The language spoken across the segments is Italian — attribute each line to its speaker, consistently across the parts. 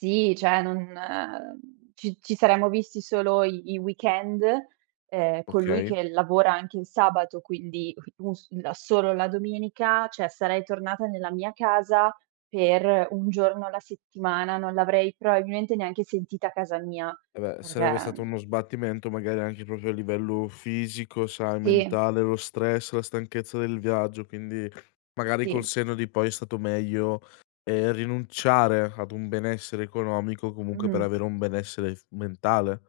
Speaker 1: Sì, cioè non ci ci saremmo visti solo i i weekend, ehm, con lui
Speaker 2: Okay.
Speaker 1: che lavora anche il sabato, quindi, u si da solo la domenica cioè, sarei tornata nella mia casa per un giorno alla settimana, non l'avrei probabilmente neanche sentita casa mia,
Speaker 2: Eh, beh, sarebbe stato uno
Speaker 1: perché
Speaker 2: sbattimento, magari, anche proprio a livello fisico, sai,
Speaker 1: Sì.
Speaker 2: mentale, lo stress, la stanchezza del viaggio, quindi, magari, col
Speaker 1: Sì.
Speaker 2: senno di poi, è stato meglio, ehm, rinunciare ad un benessere economico, comunque, per
Speaker 1: Mh.
Speaker 2: avere un benessere f mentale.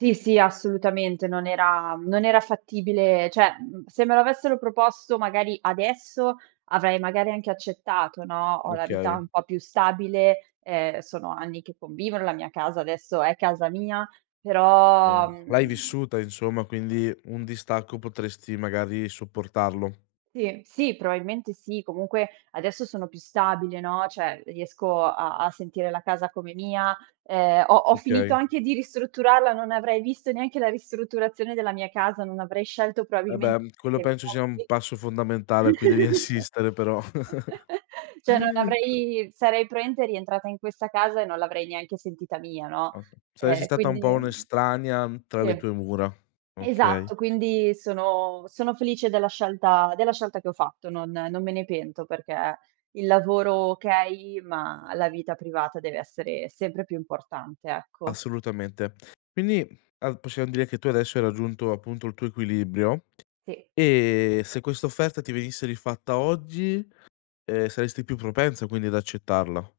Speaker 1: Sì, sì, assolutamente, non era non era fattibile cioè, mhmm, se me lo avessero proposto, magari, adesso, avrei, magari, anche accettato, no,
Speaker 2: N
Speaker 1: ho la vita
Speaker 2: okay.
Speaker 1: un po' più stabile, ehm, sono anni che convivo nella mia casa, adesso è casa mia, però,
Speaker 2: Sì, l'hai
Speaker 1: mhmm
Speaker 2: vissuta, insomma, quindi un distacco potresti, magari, sopportarlo.
Speaker 1: Sì, sì, probabilmente sì, comunque adesso sono più stabile, no, cioè, riesco a a sentire la casa come mia, ehm, ho ho finito
Speaker 2: Okay.
Speaker 1: anche di ristrutturarla, non avrei visto neanche la ristrutturazione della mia casa, non avrei scelto
Speaker 2: Eh,
Speaker 1: probabilmente
Speaker 2: beh, quello
Speaker 1: i
Speaker 2: penso sia un
Speaker 1: mobili
Speaker 2: passo fondamentale a cui devi assistere però.
Speaker 1: Cioè, non
Speaker 2: [unintelligible]
Speaker 1: avrei sarei probabilmente rientrata in questa casa e non l'avrei neanche sentita mia, no,
Speaker 2: Oka Saresti
Speaker 1: ehm,
Speaker 2: stata un po'
Speaker 1: quindi
Speaker 2: un'estranea, tra le
Speaker 1: Sì.
Speaker 2: tue mura, okay.
Speaker 1: Esatto, quindi sono sono felice della scelta della scelta che ho fatto. Non non me ne pento perché il lavoro okay, ma la vita privata deve essere sempre più importante, ecco.
Speaker 2: Assolutamente. Quindi, mhmm, a possiam dire che tu adesso hai raggiunto, appunto, il tuo equilibrio.
Speaker 1: Sì.
Speaker 2: E se questa offerta ti venisse rifatta oggi, ehm, saresti più propensa, quindi, ad accettarla.